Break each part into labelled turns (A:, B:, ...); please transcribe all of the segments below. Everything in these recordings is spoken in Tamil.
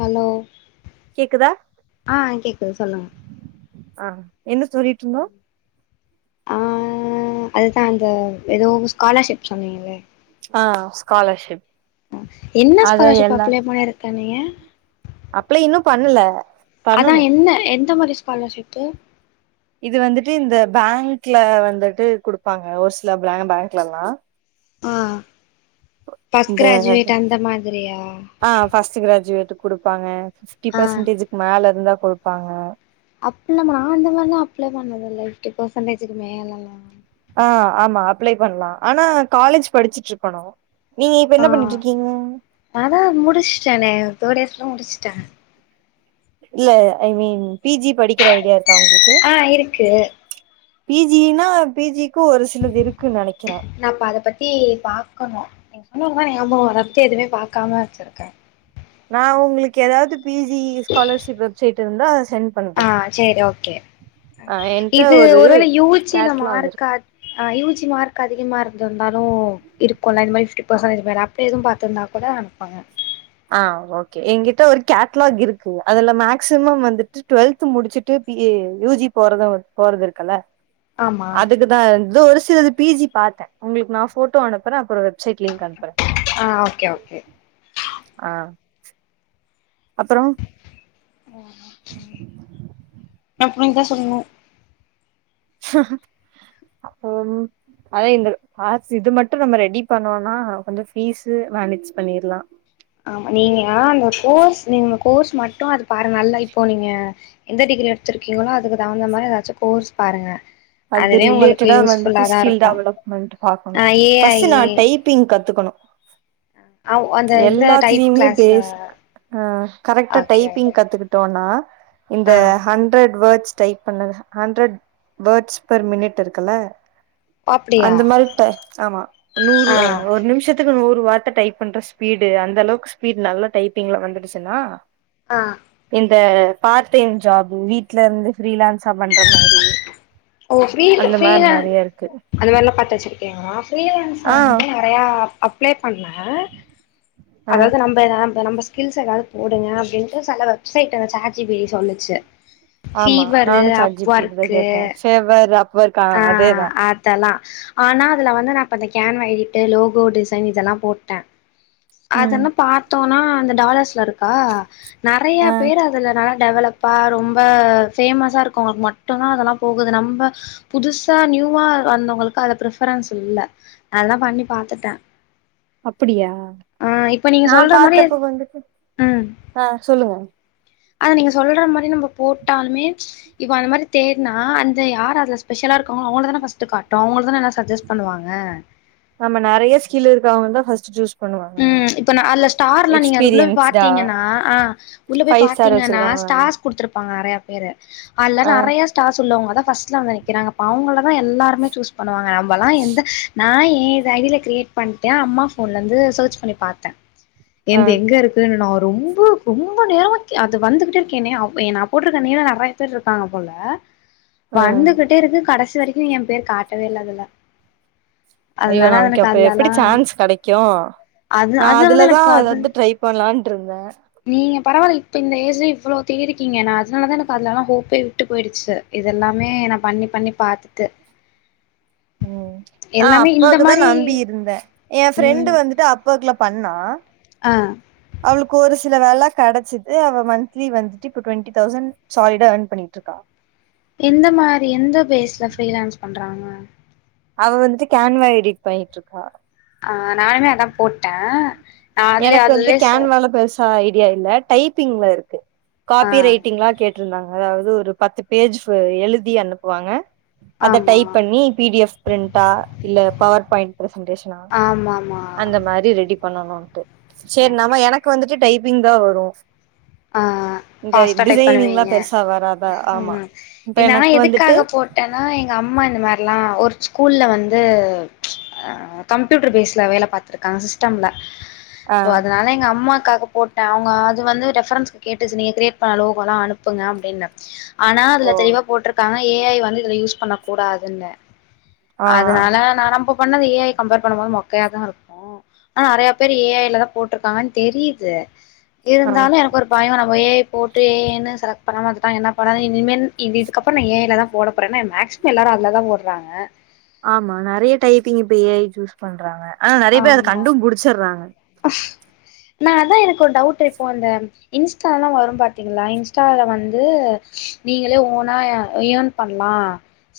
A: ஹலோ
B: கேக்குதா
A: ஆ கேக்குது சொல்லுங்க
B: ஆ என்ன சொல்லிட்டு இருந்தோ
A: ஆ அதுதா அந்த எதோ ஸ்காலர்ஷிப் சொன்னீங்களே
B: ஆ ஸ்காலர்ஷிப்
A: என்ன
B: அத
A: ஸ்காலர்ஷிப் அப்ளே பண்ணிருக்கன்னீங்க
B: அப்ளே இன்னு பண்ல
A: அதா என்ன எந்த மாரி ஸ்காலர்ஷிப்பு
B: இது வந்துட்டு இந்த பேங்க்ல வந்துட்டு குடுப்பாங்க ஒரு சில பே பேங்க்லலா
A: ஆ பர்ஸ்ட்
B: இந்த
A: கிராஜுவேட் அந்த மாதிரியா
B: ஆ ஃபர்ஸ்ட் கிராஜுவேட்க்கு குடுப்பாங்க ஃபிப்டி
A: ஆ
B: பர்சன்டேஜுக்கு மேல இருந்தா குடுப்பாங்க
A: அப்ளமா நா அந்த மாரிலா அப்ளே பண்ணது இல்ல ஃபிப்டி பெர்சன்டேஜுக்கு மேலலா
B: ஆ ஆமா அப்ளே பண்லா ஆனா காலேஜ் படிச்சுட்ருக்கணோ நீங்க இப்ப என்ன பண்ணிட்ருக்கீங்க
A: நா தா முடிச்சுட்டானே தேர்ட் டேஸ்ல முடிச்ட்ட
B: இல்ல ஐ மீன் பி ஜி படிக்கிற ஐடியா இருக்கா உங்குளுக்
A: ஆ இருக்கு
B: பி ஜினா பி ஜிக்கோ ஒரு ஸ் சின்னது இருக்குன்னு நெனைக்குற
A: நம்ப அத பத்தி பாக்கனோ நீங்க சொன்னோனதா எங்க அம்மா [unintelligible] எதுவுமே பாக்காம வெச்சுருக்கே
B: நா உங்குளுக்கு ஏதாவது பி ஜி ஸ்காலர்ஷிப் வெப்சைட் இருந்தா அத சென்ட் பண்றே
A: ஆ செரி ஓக்கே
B: ஆ என்ட்ட
A: இது
B: ஒரு
A: ஒருவேள யூ ஜில
B: கேட்லாக் இருக்கு
A: மார்க்கா ஆ யூ ஜி மார்க் அதிகமா இருந்து இருந்தாலு இருக்கோல இத மாரி ஸ்கி பர்சனேட்டேஜ் மாரி அப்ப எதும் பாத்துருந்தா கூட அனுப்புங்க
B: ஆ ஓக்கே ஏங்கிட்ட ஒரு கேட்லாக் இருக்கு அதுல மேக்சிமம் வந்துட்டு டுவெல்த்து முடிச்சுட்டு பி யூ ஜி போறதோ போறதுறுக்குல்ல
A: ஆமா
B: அதுக்கு இதா ஒரு சிலது பி ஜி பாத்தே உங்குளுக்கு நா ஃபோட்டோ அனுப்புறே அப்புறோ வெப்சைட் லிங்க் அனுப்புறே
A: ஆ ஓகே ஓகே
B: ஆ அப்பறோ
A: மூ வான்
B: [inaudible]
A: அப்டீன்னுதா சொல்லணோ
B: [unintelligible] அதா இந்த ப இது மட்டு நம்ம ரெடி பண்ணோம்னா வந்து பீஸு மேனேஜ் பண்ணிடலா
A: ஆமா நீங்க அந்த கோர்ஸ் நீங்க கோர்ஸ் மட்டு அது பாரு நல்லா இப்போ நீங்க எந்த டிகிரி எடுத்திருக்கீங்களோ அதுக்கு தகுந்த மாதிரி ஏதாச்சு கோர்ஸ் பாருங்க
B: அது
A: அதுவே உங்களுக்கு
B: ரிலேட்டடா வந்துட்டு
A: யூஸ்ஃபுல்லா தா
B: ஸ்கில்
A: இருக்கு
B: டெவலப்மெண்ட் பாக்கணோ
A: ஆ ஏ ஐ
B: பர்ஸ்ட்டு நா டைப் பிங்க் கத்துக்கணோ
A: ஆ அந்த இந்த டைப்
B: எல்லாத்துலயுமே
A: கிளாஸ்
B: பேசிக் ஆ கரெக்டா
A: ஓகே
B: டைப்பிங்
A: ஓகே
B: கத்துக்கிட் டோனா இந்த
A: ஆ
B: ஹண்ட்ரட் வேர்ட்ஸ் டைப் பண்ணது ஹண்ட்ரட் வேர்ட்ஸ் பர் மினிட் இருக்குல
A: அப்டியா
B: அந்த மாரி டை ஆமா நூறு
A: ஆ
B: அ ஒரு நிம்ஷத் த்துகுனு ஒரு வார்த்த டைப் பண்ற ஸ்பீடு அந்த அளவுக்கு ஸ்பீடு நல்லா டைப்பிங்ல வந்துடுச்சுன்னா
A: ஆ
B: இந்த பார்ட் டைம் ஜாப் வீட்ல இருந்து ஃப்ரீலான்ஸா பண்ற மாரி
A: ஓ ஃப்ரீ
B: அந்த மாரி
A: ஃப்ரீலான்ஸ்
B: நெறைய இருக்கு
A: அது மாரிலா பாத்து வச்சிருக்கீங்களா ஃப்ரீலான்ஸா
B: ஆ
A: நறையா அப்ளை பண்ண
B: ஆ
A: அதாவ்து நம் நம்ம ஸ்கில்ஸ் ஏதாவ்து போடுங்க அப்டின்ட்டு சில website chat G P T சொல்லுச்சு Fiverr Upwork
B: Fiverr Upwork அதேதா
A: அதலா ஆனா அதுல வந்து நான் இப்ப கேன் வயிட்டு லோகோ டிசைன் இதெல்லாம் போட்டேன்
B: ம்
A: அதன்ன பாத்தோனா அந்த டாலர்ஸ்ல இருக்கா நறைய
B: ஆ
A: பேர் அதுல டெவலப்பா ரொம்ப ஃபேமஸா இருக்கோவங்களுக்கு மட்டுந்தா அதெல்லா போகுது நம்ம புதுசா நியூவா வந்தவுங்களுக்கு அத ப்ரஃபரன்ஸ் இல்ல அதா பண்ணி பாத்துட்ட
B: அப்படியா
A: இப்ப நீங்க
B: நா
A: சொல்ற மாரி
B: பாத்தப்ப வந்துட்டு ஆ சொல்லுங்க
A: அதா நீங்க சொல்ற மாரி நம்ம போட்டாலுமே இப்போ அந்த மாரி தேர்னா அந்த யார் அதுல ஸ்பெஷலா இருங்காங்களோ அவுங்கள தான ஃபஸ்ட்டு காட்டு அவுங்களுக்கு தான சஜஸ்ட் பண்ணுவாங்க
B: ஆமா நறைய ஸ்கில் இருக்குறவங்கள தா ஃபர்ஸ்ட் சூஸ் பண்ணுவாங்க
A: ம் இப்ப ந அதுல ஸ்டார்ல்லா நீங்க அது குள்ள போய்
B: எக்ஸ்பீரியன்ஸ்டா
A: பாத்தீங்கன்னா ஆ உள்ள போய்
B: ஃபைவ் ஸ்டார்
A: பாத்தீங்கன்னா
B: வச்சிருக்காங்க
A: ஸ்டார்ஸ் குடுத்துருப்பாங்க நறைய பேரு அதுல்ல
B: ஆ
A: நறைய ஸ்டார்ஸ் உள்ளவங்களதா ஃபர்ஸ்ட்ல வந்து நிக்கிறாங்க அப்ப அவுங்களதா எல்லாருமே சூஸ் பண்ணுவாங்க நம்மல்லா எந்த நா ஏன் இது ஐ டி ல கிரியேட் பண்ணிட்டே அம்மா ஃபோன்ல இருந்து சர்ச் பண்ணி பார்த்தே
B: ஆ
A: என்து எங்க இருக்குன்னு நா ரொம்ப ரொம்ப நேரமா அது வந்துகிட்டே இருக்கே நா போட்ருக்க நேம்ல நறைய பேரு இருக்காங்க போல
B: ஆ
A: வந்துகிட்டே இருக்கு கடைசி வரைக்கூ என் பேர் காட்டவே இல்ல அதுல
B: ஐயோ
A: அதனால
B: நமக்கு
A: எனக்கு
B: அப்ப எப்பிடி
A: அதுலல்லா
B: சான்ஸ் கெடைக்கூ
A: அது
B: நா
A: அதனாலதா
B: அதுலதா
A: எனக்கு அது
B: எதாவ்து ட்ரை பண்லான்ட்ருந்தே
A: நீங்க பரவால்ல இப்போ இந்த ஏஜ்ல இவ்வளோ தேடிருக்கீங்க நா அதனால தா எனக்கு அதுலலா ஹோப்பே விட்டு போயிடுச்சு இதெல்லாமே நா பண்ணி பண்ணி பாத்துட்டு
B: ம் நா
A: எல்லாமே இந்த
B: அப்பாக்குதா
A: மாரி
B: நம்பி இருந்தே என் ஃப்ரெண்டு
A: ம்
B: வந்துட்டு அப் போக்ல பண்ணா
A: ஆ
B: அவளுக்கு ஒரு சில வேல கெடச்சிது அவ மந்த்லி வந்துட்டு இப்ப டுவெண்டி தௌசண்ட் சாலிடா ஏர்ன் பண்ணிட்டுருக்கா
A: எந்த மாரி எந்த பேஸ்ல ஃப்ரீலான்ஸ் பண்றாங்க
B: அவ வந்துட்டு கேன்வா எடிட் பண்ணிட்ருக்கா
A: ஆ நானுமே அதா போட்
B: எனக்கு வந்து கேன்வால பெருசா ஐடியா இல்ல டைப்பிங்ல இருக்கு
A: ஆ
B: காபி ரைட் ட்டீங்களா கேட்ருந்தாங்க அதாவ்து ஒரு பத்து பேஜ் எழுதி அனுப்புவாங்க அத
A: ஆமா
B: டைப் பண்ணி பி டி எஃப் பிரிண்டா இல்ல பவர் பாய்ண்ட் பிரசன்டேஷன் னா
A: ஆமாமா
B: அந்த மாரி ரெடி பண்ணணுன்ட்டு சேரி நாம
A: ஓகே
B: எனக்கு வந்துட்டு டைப்பிங் தா வரு
A: ஆ
B: இந்த
A: ஃபாஸ்ட்டா டைப்
B: டிசைனிங்லா
A: பண்ணுவீங்க
B: பெருசா வராதா ஆமா
A: ம்
B: இப்ப
A: நா
B: எனக்கு வந்துட்டு
A: எதுக்காக போ ட்டனா எங்க அம்மா இந்த மார்லா ஒரு ஸ்கூல்ல வந்து கம்ப்யூட்டர் பேஸ்ல வேல பாத்துருக்காங்க சிஸ்டம்ல
B: ஆ
A: சோ அதனால எங்க அம்மாக்காக போட்டே அவுங்க அது வந்து ரெஃப் ரன்ஸ் கேட்டுச்சு நீங்க க்ரியேட் பண்ண லோகோலா அனுப்புங்க அப்டின்னு ஆனா அதுல
B: ஓ
A: தெளிவா போட்ருக்காங்க ஏ ஐ வந்து இதுல யூஸ் பண்ணக்கூடாதுன்னு
B: ஆ
A: அதனால நா நம்ப பண்ணது ஏ ஐ கம்பேர் பண்ணும்போது மொக்கையாதா இருக்கு ஆனா நறைய பேர் ஏ ஐலதா போட்ருக்காங்கன் தெரிது
B: ஆ
A: இருந்தாலு எனக்கு ஒரு பயோ நம்ம ஏ ஐ போட்டு ஏ ஐன்னு செலக்ட் பண்ணாம விட்டுட்டா என்ன பண்ணது இனிமேல் இனி இதுக்கப்புறோ நா ஏ ஐலதா போட போறே எனா மேக்ஸ்சிமம் எல்லாரு அதுலதா போட்றாங்க
B: ஆமா நறைய டைப்பிங் இப்ப ஏ ஐ சூஸ் பண்றாங்க ஆனா நறைய பேர் அத
A: ஆமா
B: கண்டும்புடிச்சர்றாங்க
A: நா அத்தா எனக்கு ஒரு டவுட்டு இப்போ அந்த இன்ஸ்டால்லா வரு பாத்தீங்களா இன்ஸ்டால வந்து நீங்களே ஓனா ஏர்ன் பண்ணலா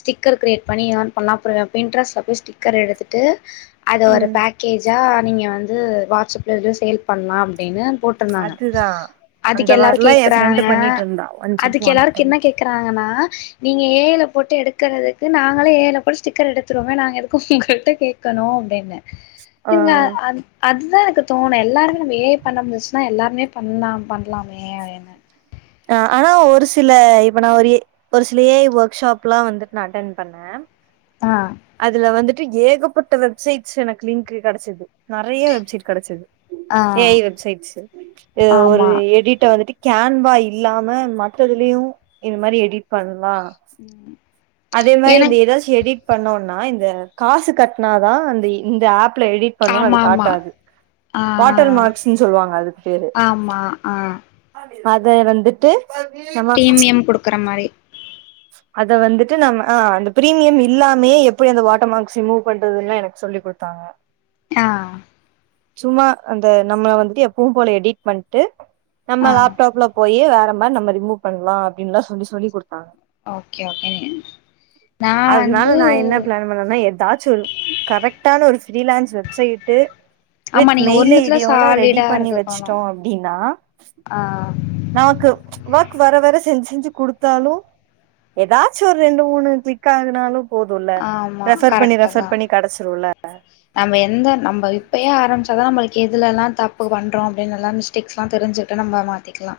A: ஸ்டிக்கர் க்ரியேட் பண்ணி ஏர்ன் பண்ணலா அப்றோ பின்ட்ரெஸ்ட்ல போய் ஸ்டிக்கர் எடுத்துட்டு அத ஒரு
B: ம்
A: பேக்கேஜா நீங்க வந்து வாட்ஸ்அப்ல வந்து சேல் பண்ணலா அப்டின்னு போட் ருந்தாங்க
B: அதுதா அந்த
A: அதுக்கு எல்லாரு
B: மாரிலா எ ஃப்ரெண்டு
A: கேக்குறாங்க
B: பண்ணிட்டு இருந்தா ஒன்ஸ்
A: அதுக்கு
B: அப்பான் எ
A: எல்லாரு
B: டைம்
A: என்ன கேக் றாங்கன்னா நீங்க ஏ ஐல போட்டு எடுக்கறதுக்கு நாங்களே ஏ ஐல போய் ஸ்டிக்கர் எடுத்துருவோமே நாங்க எதுக்கு உங்கள்ட்ட கேக் கணு அப்டின்னு
B: ஆ
A: இங்க அது அதுதா எனக்கு தோணு எல்லாருமே நம்ம ஏ ஐ பண்ண முச்சுன்னா எல்லாருமே பண்ணலா பண்ணலாமே ஏ ஐன்னு
B: ஆ ஆனா ஒரு சில இப்ப நா ஒரு ஏ ஒரு சிலே ஏ ஐ ஒர்க்ஷாப்ல்லா வந்துட் நா அட்டென் பண்ணே
A: ஆ
B: அதுல வந்துட்டு ஏகப்பட்ட வெப்சைட்ஸ் எனக்கு லிங்க்கு கெடச்சது நறைய வெப்சைட் கெடச்சது
A: ஆ
B: ஏ ஐ வெப்சைட்ஸ்ஷூ ஒரு
A: ஆமா
B: எடிட்ட வந்துட்டு கேன்வா இல்லாம மற்றதுலயு இது மாரி எடிட் பண்ணலா
A: ம்
B: அதே மாரி இந்த
A: எனக்
B: எதாச்சு எடிட் பண்ணோனா இந்த காசு கட்னாதா அந்த இந்த ஆப்ல எடிட் பண்ணுனு அது
A: ஆமா ஆமா
B: காட்டாது
A: ஆ ஆ
B: வாட்டர்
A: ஆ
B: மார்க்ஸுன் சொல்லுவாங்க அதுக்கு பேரு
A: ஆமா ஆ
B: அத வந்துட்டு நம்ம
A: பிரீமியம் குடுக்குற மாரி
B: அத வந்துட் ட்டு நாம ஆ அந்த பிரீமியம் இல்லாமயே எப்டி அந்த வாட்டர் மார்க்ஸ் ரிமூவ் பண்றதுன்லா எனக்கு சொல்லி குடுத்தாங்க அ
A: ஆ
B: சும்மா அந்த நம்ம வந்துட்டு எப்பவு போல எடிட் பண்ட்டு
A: ஆ
B: நம்ம லேப்டாப்ல போயே வேற மாரி நம்ம ரிமூவ் பண்லா அப்டின்லா சொல்லி சொல்லி குடுத்தாங்க
A: ஓகே ஓகே நா வந்து
B: பண்ணுனா எதாச்சு ஒரு கரெக்டான ஒரு ஃப்ரீலான்ஸ் வெப்சைட்டு
A: ஆமா
B: வித்
A: நீங்க
B: மெயில்
A: ஒன்னுத்துல
B: ஐடியோட ரெடி
A: சாலிடா
B: பண்ணி
A: இருந்துக்கணு
B: வெச்சுட்டோ அப்டினா
A: ஆ
B: நமக்கு ஒர்க் வர வர செஞ்சு செஞ்சு குடுத்தாலு எதா சு ஒரு ரெண்டு மூணு க்ளிக் ஆகுனாலு போதுல
A: ஆமா
B: ரெஃபர் பண்ணி
A: கரெக்ட்டு தா
B: ரெஃபர் பண்ணி கடச்சிருல
A: நம்ம எந்த நம்ம இப்பையே ஆரமிச்சாதா நம்மளுக்கு எதுலலா தப்பு பண்றோ அப்டின் எல்லா டெக்ஸ்லா தெரிஞ்சுட்டு நம்ம மாத்திக்கலா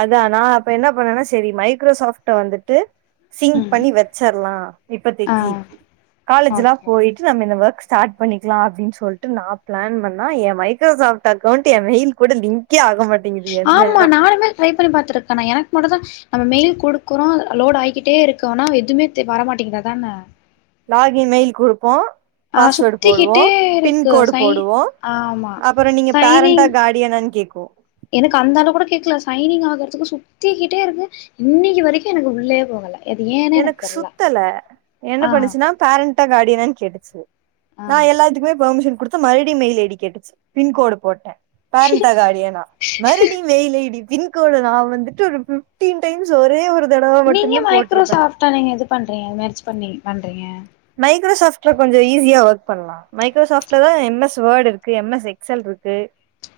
B: அதா நா அப்ப என்ன பண்ணனா செரி மைக்ரோசாப்ட வந்துட்டு சிங்
A: ம்
B: பண்ணி வெச்சற்லா
A: ஆ
B: இப்பத்திக்கி காலேஜுலா
A: ஓகே
B: போய்ட் நம்ம இந்த ஒர்க் ஸ்டார்ட் பண்ணிக்கலா அப்டின் சொல்ட்டு நா பிளான் பண்ணா எ மைக்ரோசாப்ட் அக்கவுண்ட் எ மெயில் கூட லிங்க் கே ஆகமாட்
A: ஆமா நானுமே ட்ரை பண்ணி பாத்துருக்க நா எனக்கு மட்டுதா நம்ம மெயில் குடுக்குறோ லோட் ஆகிக்கிட்டே இருக்கோனா எதுமே தெ வரமாட்டிக்குது அத்தான
B: லாகின் மெயில் குடுப்போ
A: ஆ
B: பாஸ்வேர்டு போடுவோ
A: சுத்திக்கிட்டே இருக்கு
B: பின்கோடு்
A: சை
B: போடுவோ
A: ஆமா
B: அப்றோ நீங்க பேரண்ட்டா
A: சைனிங்
B: காடியனான்னு கேக்கு
A: எனக்கு அந்த அளவு கூட கேக்கல சைனிங் ஆகறதுக்கு சுத்திக்கிட்டே இருக்கு இன்னைக்கு வரைக்கு எனக்கு உள்ளயே போகல அது ஏன்னே
B: எனக்கு
A: தெர்ல
B: சுத்தல என்ன
A: ஆ
B: பண்ணுச்சுன்னா பேரண்ட்டா கார்டியனான்னு கேட்டுச்சு
A: ஆ
B: நா எல்லாத்துக்குமே பர்மிஷன் குடுத் து மறுபடி மெயில் ஐ டி கேட்டுச்சு பின்கோடு போட்டே பேரன்ட்டா கார்டியனா மறுபடி mail I D pin code நா வந்துட்டு ஒரு பிஃப்டின் டைம்ஸ் ஒரே ஒரு தடவ
A: நீங்க
B: மட்டுமே போட்டிருப்பே
A: மைக்ரோசாப்டா நீங்க இது பண்றீங்க மேட்ச் பண்ணி பண்றீங்க
B: மைக்ரோசாப்ட்ல கொஞ்சோ ஈஸியா ஒர்க் பண்ணலா மைக்ரோசாப்ட்லதா எம் எஸ் வேர்டு இருக்கு எம் எஸ் எக்செல் இருக்கு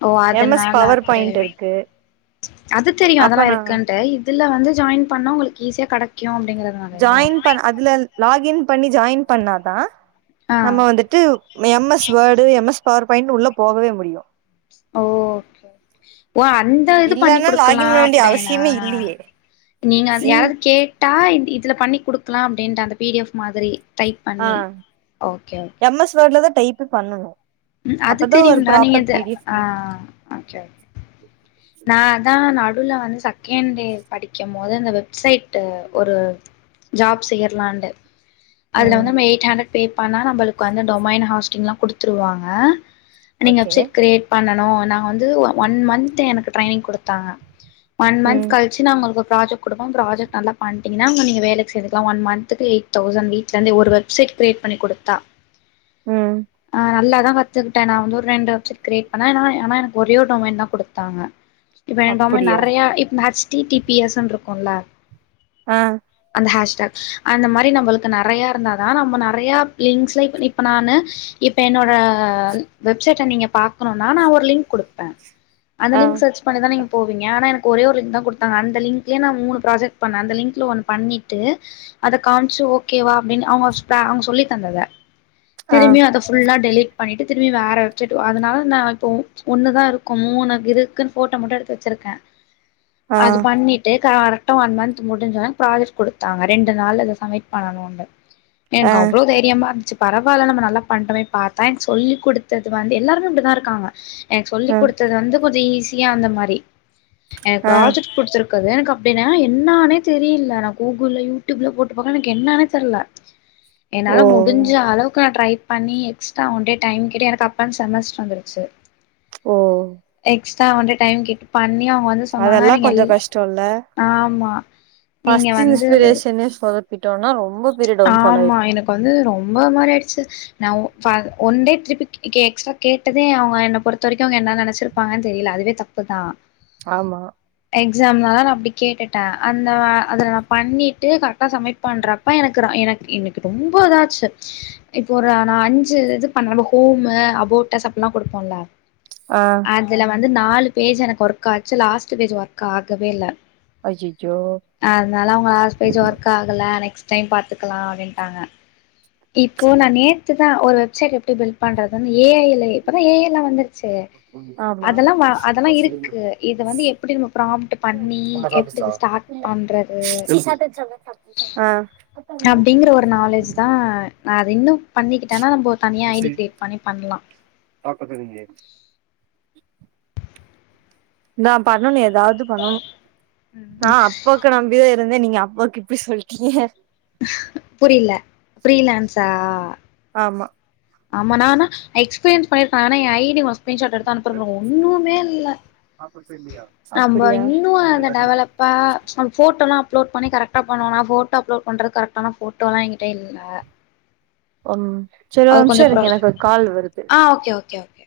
A: ஓ
B: எம் எஸ்
A: அதனால
B: பவர் பாயிண்ட்
A: அப்டி
B: இருக்கு
A: அது தெரியு
B: அப்ப
A: அதெல்லா
B: நா
A: இருக்கன்ட்டே இதுல வந்து ஜாயின் பண்ணா உங்களுக்கு ஈஸியா கெடைக்கு அப்டிங்கிற
B: ஜாயின் பண் அதுல லாகின் பண்ணி ஜாயின் பண்ணாதா
A: ஆ
B: நம்ம வந்துட்டு M S word M S power பாயிண்ட்னு உள்ள போகவே முடியு
A: ஓ ஓ அந்த இது பண்ணி
B: இல்லன்னா
A: குடுக்கலா
B: லாகின் பண்ண வேண்டிய
A: அப்டின்னா
B: அவசியமே இல்லையே
A: நீங்க அது
B: சிங்
A: யாராவது கேட்டா இதுல பண்ணி குடுக்கலா அப்டின்ட்டு அந்த பி டி எஃப் மாதிரி டைப்
B: ஆ
A: பண்ணி ஓகே ஓகே
B: எம் எஸ் வேர்டுல தா டைப்பு பண்ணணு
A: அது
B: அப்பதா ஒரு
A: தெரியுண்டா நீங்க
B: ப்ராப்பர்
A: இது
B: பி டி
A: ஆ
B: எஃப்
A: ஓகே நா தா நடுல வந்து செகண்ட் இயர் படிக்கும் போது அந்த வெப்சைட்டு ஒரு ஜாப் செய்யர்லாண்டு அதுல
B: ம்
A: வந்து நம்ம எய்ட் ஹண்ட்ரட் பே பண்ணா நம்மளுக்கு வந்து டொமைன் ஹாஸ்டிங்லா குடுத்துருவாங்க ஆ நீங்க
B: ஓகே
A: வெப்சைட் கிரியேட் பண்ணணு நா வந்து ஒன் மன்த் எனக்கு ட்ரெயினிங் குடுத்தாங்க ஒன் மன்த்
B: ம்
A: கள் வச்சு நாங்க உங்களுக்கு ப்ராஜக்ட் குடுப்போ ப்ராஜக்ட் நல்லா பண்ட்டீங்கன்னா அங்க நீங்க வேலைக்கு சேர்ந்துகலா ஒன் மன்த்துக்கு எய்ட் தௌசண்ட் வீட்லருந்தே ஒரு வெப்சைட் கிரியேட் பண்ணி குடுத்தா
B: ம்
A: ஆ நல்லாதா கத்துக்கிட்டே நா வந்து ஒரு ரெண்டு வெப்சைட் கிரியேட் பண்ணே ஆனா எனக்கு ஒரே ஒரு டொமைன் தா குடுத்தாங்க இப்ப என் டொமைன்
B: அப்படியா
A: நறையா இப்ப H T T P S ன்னு இருக்குல்ல
B: ஆ
A: அந்த ஹேஷ்டாக் அந்த மாதிரி நம்மளுக்கு நறையா இருந்தா தா நம்ம நறைய லிங்க்சை இப்ப நான்னு இப்ப என்னோட ஆ வெப்சைட்ட நீங்க பார்கணுன்னா நா ஒரு லிங்க் குடுப்பே அந்த
B: ஆ
A: லிங்க் சர்ச் பண்ணிதா நீங்க போவீங்க ஆனா எனக்கு ஒரே ஒரு லிங்க் தா கொடுத்தாங்க அந்த லிங்க்ளே நா மூணு ப்ராஜக்ட் பண்ணே அந்த லிங்க்ல ஒன் பண்ணிட்டு அத காமிச்சு ஓகேவா அப்டின்னு அவுங்க அவுங்க சொல்லி தந்தத
B: ஆ
A: திரிம்பியு அத ஃபுல்லா டெலிட் பண்ணிட்டு திரும்பி வேற வச்சுட்டு அதனால நா இப்போ ஒன்னு தா இருக்கும் மூணு இருக்குன்னு ஃபோட்டோ மட்டு எடுத்து வச்சுருக்கே
B: ஆ
A: அது பண்ணிட் டு கரெக்டா ஒன் மந்த் முடிஞ்சோன்ன ப்ராஜெக்ட் கொடுத்தாங்க ரெண்டு நாள்ல இத சமிட் பண்ணணுன்னு
B: ஆ
A: எனக்கு அவ்ளோ தைரியமா இருந்துச்சி பரவால நம்ம நல்லா பண்ட்டோமே பார் தேங்க்ஸ் சொல்லி கொடுத்தது வந்து எல்லாருமே இப்டிதா இருக்காங்க எனக்கு
B: ஆ
A: சொல்லிக் கொடுத்தது வந்து கொஞ்சோ ஈஸி தியு அந்த மாரி எனக்கு
B: ஆ
A: பிராஜெக்ட் புடிச்சிரு க்காது எனகஅப்டினா என்னானே தெரில நா கூகுள்ல யூடியூப்ல போட்டு பாக்க எனக் என்னானே தெர்ல என்னால
B: ஓ
A: முடிஞ்ச அளவுக்கு நா ட்ரை பண்ணி எக்ஸ்ட்ரா ஒன்டே டைம் கேட்டு எனக்கு அப்பன் செமஸ்ட்ரு வந்துருச்சு
B: ஓ
A: எக்ஸ்ட்ரா ஒன்டே டைம் கேட்டு பண்ணி அவங்க வந்து சொன்னாங்க
B: அதெல்லா
A: நீங்க எல்
B: கொஞ்சோ கஷ்டோல
A: ஆமா நீங்க
B: ஃபஸ்ட்டு
A: வந்து
B: இனுஸ்பிரேஷனே சொதப் பிட்டோணா ரொ
A: ஆமா எனக்கு வந்து ரொம்ப ஒரு மாரி ஆய்டுச்சு நா ஒ ஃபா ஒன்டே ட்ரிப்பு கே எக்ஸ்ட்ரா கேட்டதே அவ்ங்க என்ன பொறுத்த வரைக்கு அவ்ங்க என்ன நெனச்சிருப்பாங்கன் தெரில அதுவே தப் புதா
B: ஆமா
A: எக்ஸாம்னாலதா நா அப்டி கேட்டுட்ட அந்த வா அதுல நா பண்ணிட்டு கரெட்டா சமிட் பண்ற ப்ப எனக்குறா எனக் எனக்கு ரொம்போ இதாச்சு இப்போ ஒருனா நா அஞ்சு இது பண்ணுவம்ல ஹோமு அபோட்டஸ் அப்புல்லா குடுப்போல
B: ஆ
A: அதுல வந்து நாலு பேஜ் எனக்கு ஒர்க் ஆச்சு லாஸ்ட்டு பேஜ் ஒர்க் ஆகவே இல்ல
B: ஐயச்சோ
A: அதுனால அவ்ங்க லாஸ்ட் பேஜ் ஒர்க் ஆகல நெக்ஸ்ட் டைம் பாத்துக்குலா அப்டின்ட்டாங்க இப்போ நா நேத்துதா ஒரு வெப்சைட் எப்டி பில்ட் பண்றதுன் ஏ ஐ ல இப்பதா ஏ ஐ எல்லா வந்துருச்சே
B: ஆமா
A: அதெல்லா வா அதெல்லா இருக்கு இத வந்து எப்டி நம்ம ப்ராம்ட்டு பண்ணி எப்டி இத ஸ்டாட் பண்றது
B: ஆ
A: அப்டிங்கிற ஒரு நாலேஜ்தா நா அது இன்னு பண்ணிக்கிட்டனா நம்போ தனியா ஐ டி கிரியேட் பண்ணி பண்லா
B: அப்ப சரிங்கே நா பண்ணணு எதாவது பண்ணணு நா
A: ம்
B: அப்ப க்க நம்பிதா இருந்தே நீங்க அப்பக் இப்டி சொல்ட்டீங்க
A: புரில ஃப்ரீலான்ஸா
B: ஆமா
A: ஆமா நா ஆனா எக்ஸ்பீரியன்ஸ் பண்ணிருக்க ஆனா என் ஐ டி ஒரு ஸ்கிரீன் ஷாட் எடு த்து அனுப்புறோ பாருங்க ஒன்னுமே இல்ல நம்ம
B: அப்டியா
A: இன்னு அந்த டெவலப் இப்ப அது ஃபோட்டோலா அப்லோட் பண்ணி கரெக்ட்டா பண்ணணு நா ஃபோட்டோ அப்லோட் பண்றதுக் கரக்ட்டான ஃபோட்டோலா என்கிட்ட இல் இதுல
B: ஒரு நிம்ஷ் செரி ஒரு நிம்ஷோ
A: கொஞ்சோ
B: இரு
A: ப்ரா
B: எனக்கு ஒரு கால் வருது
A: ஆ ஓகே ஓகே ஓகே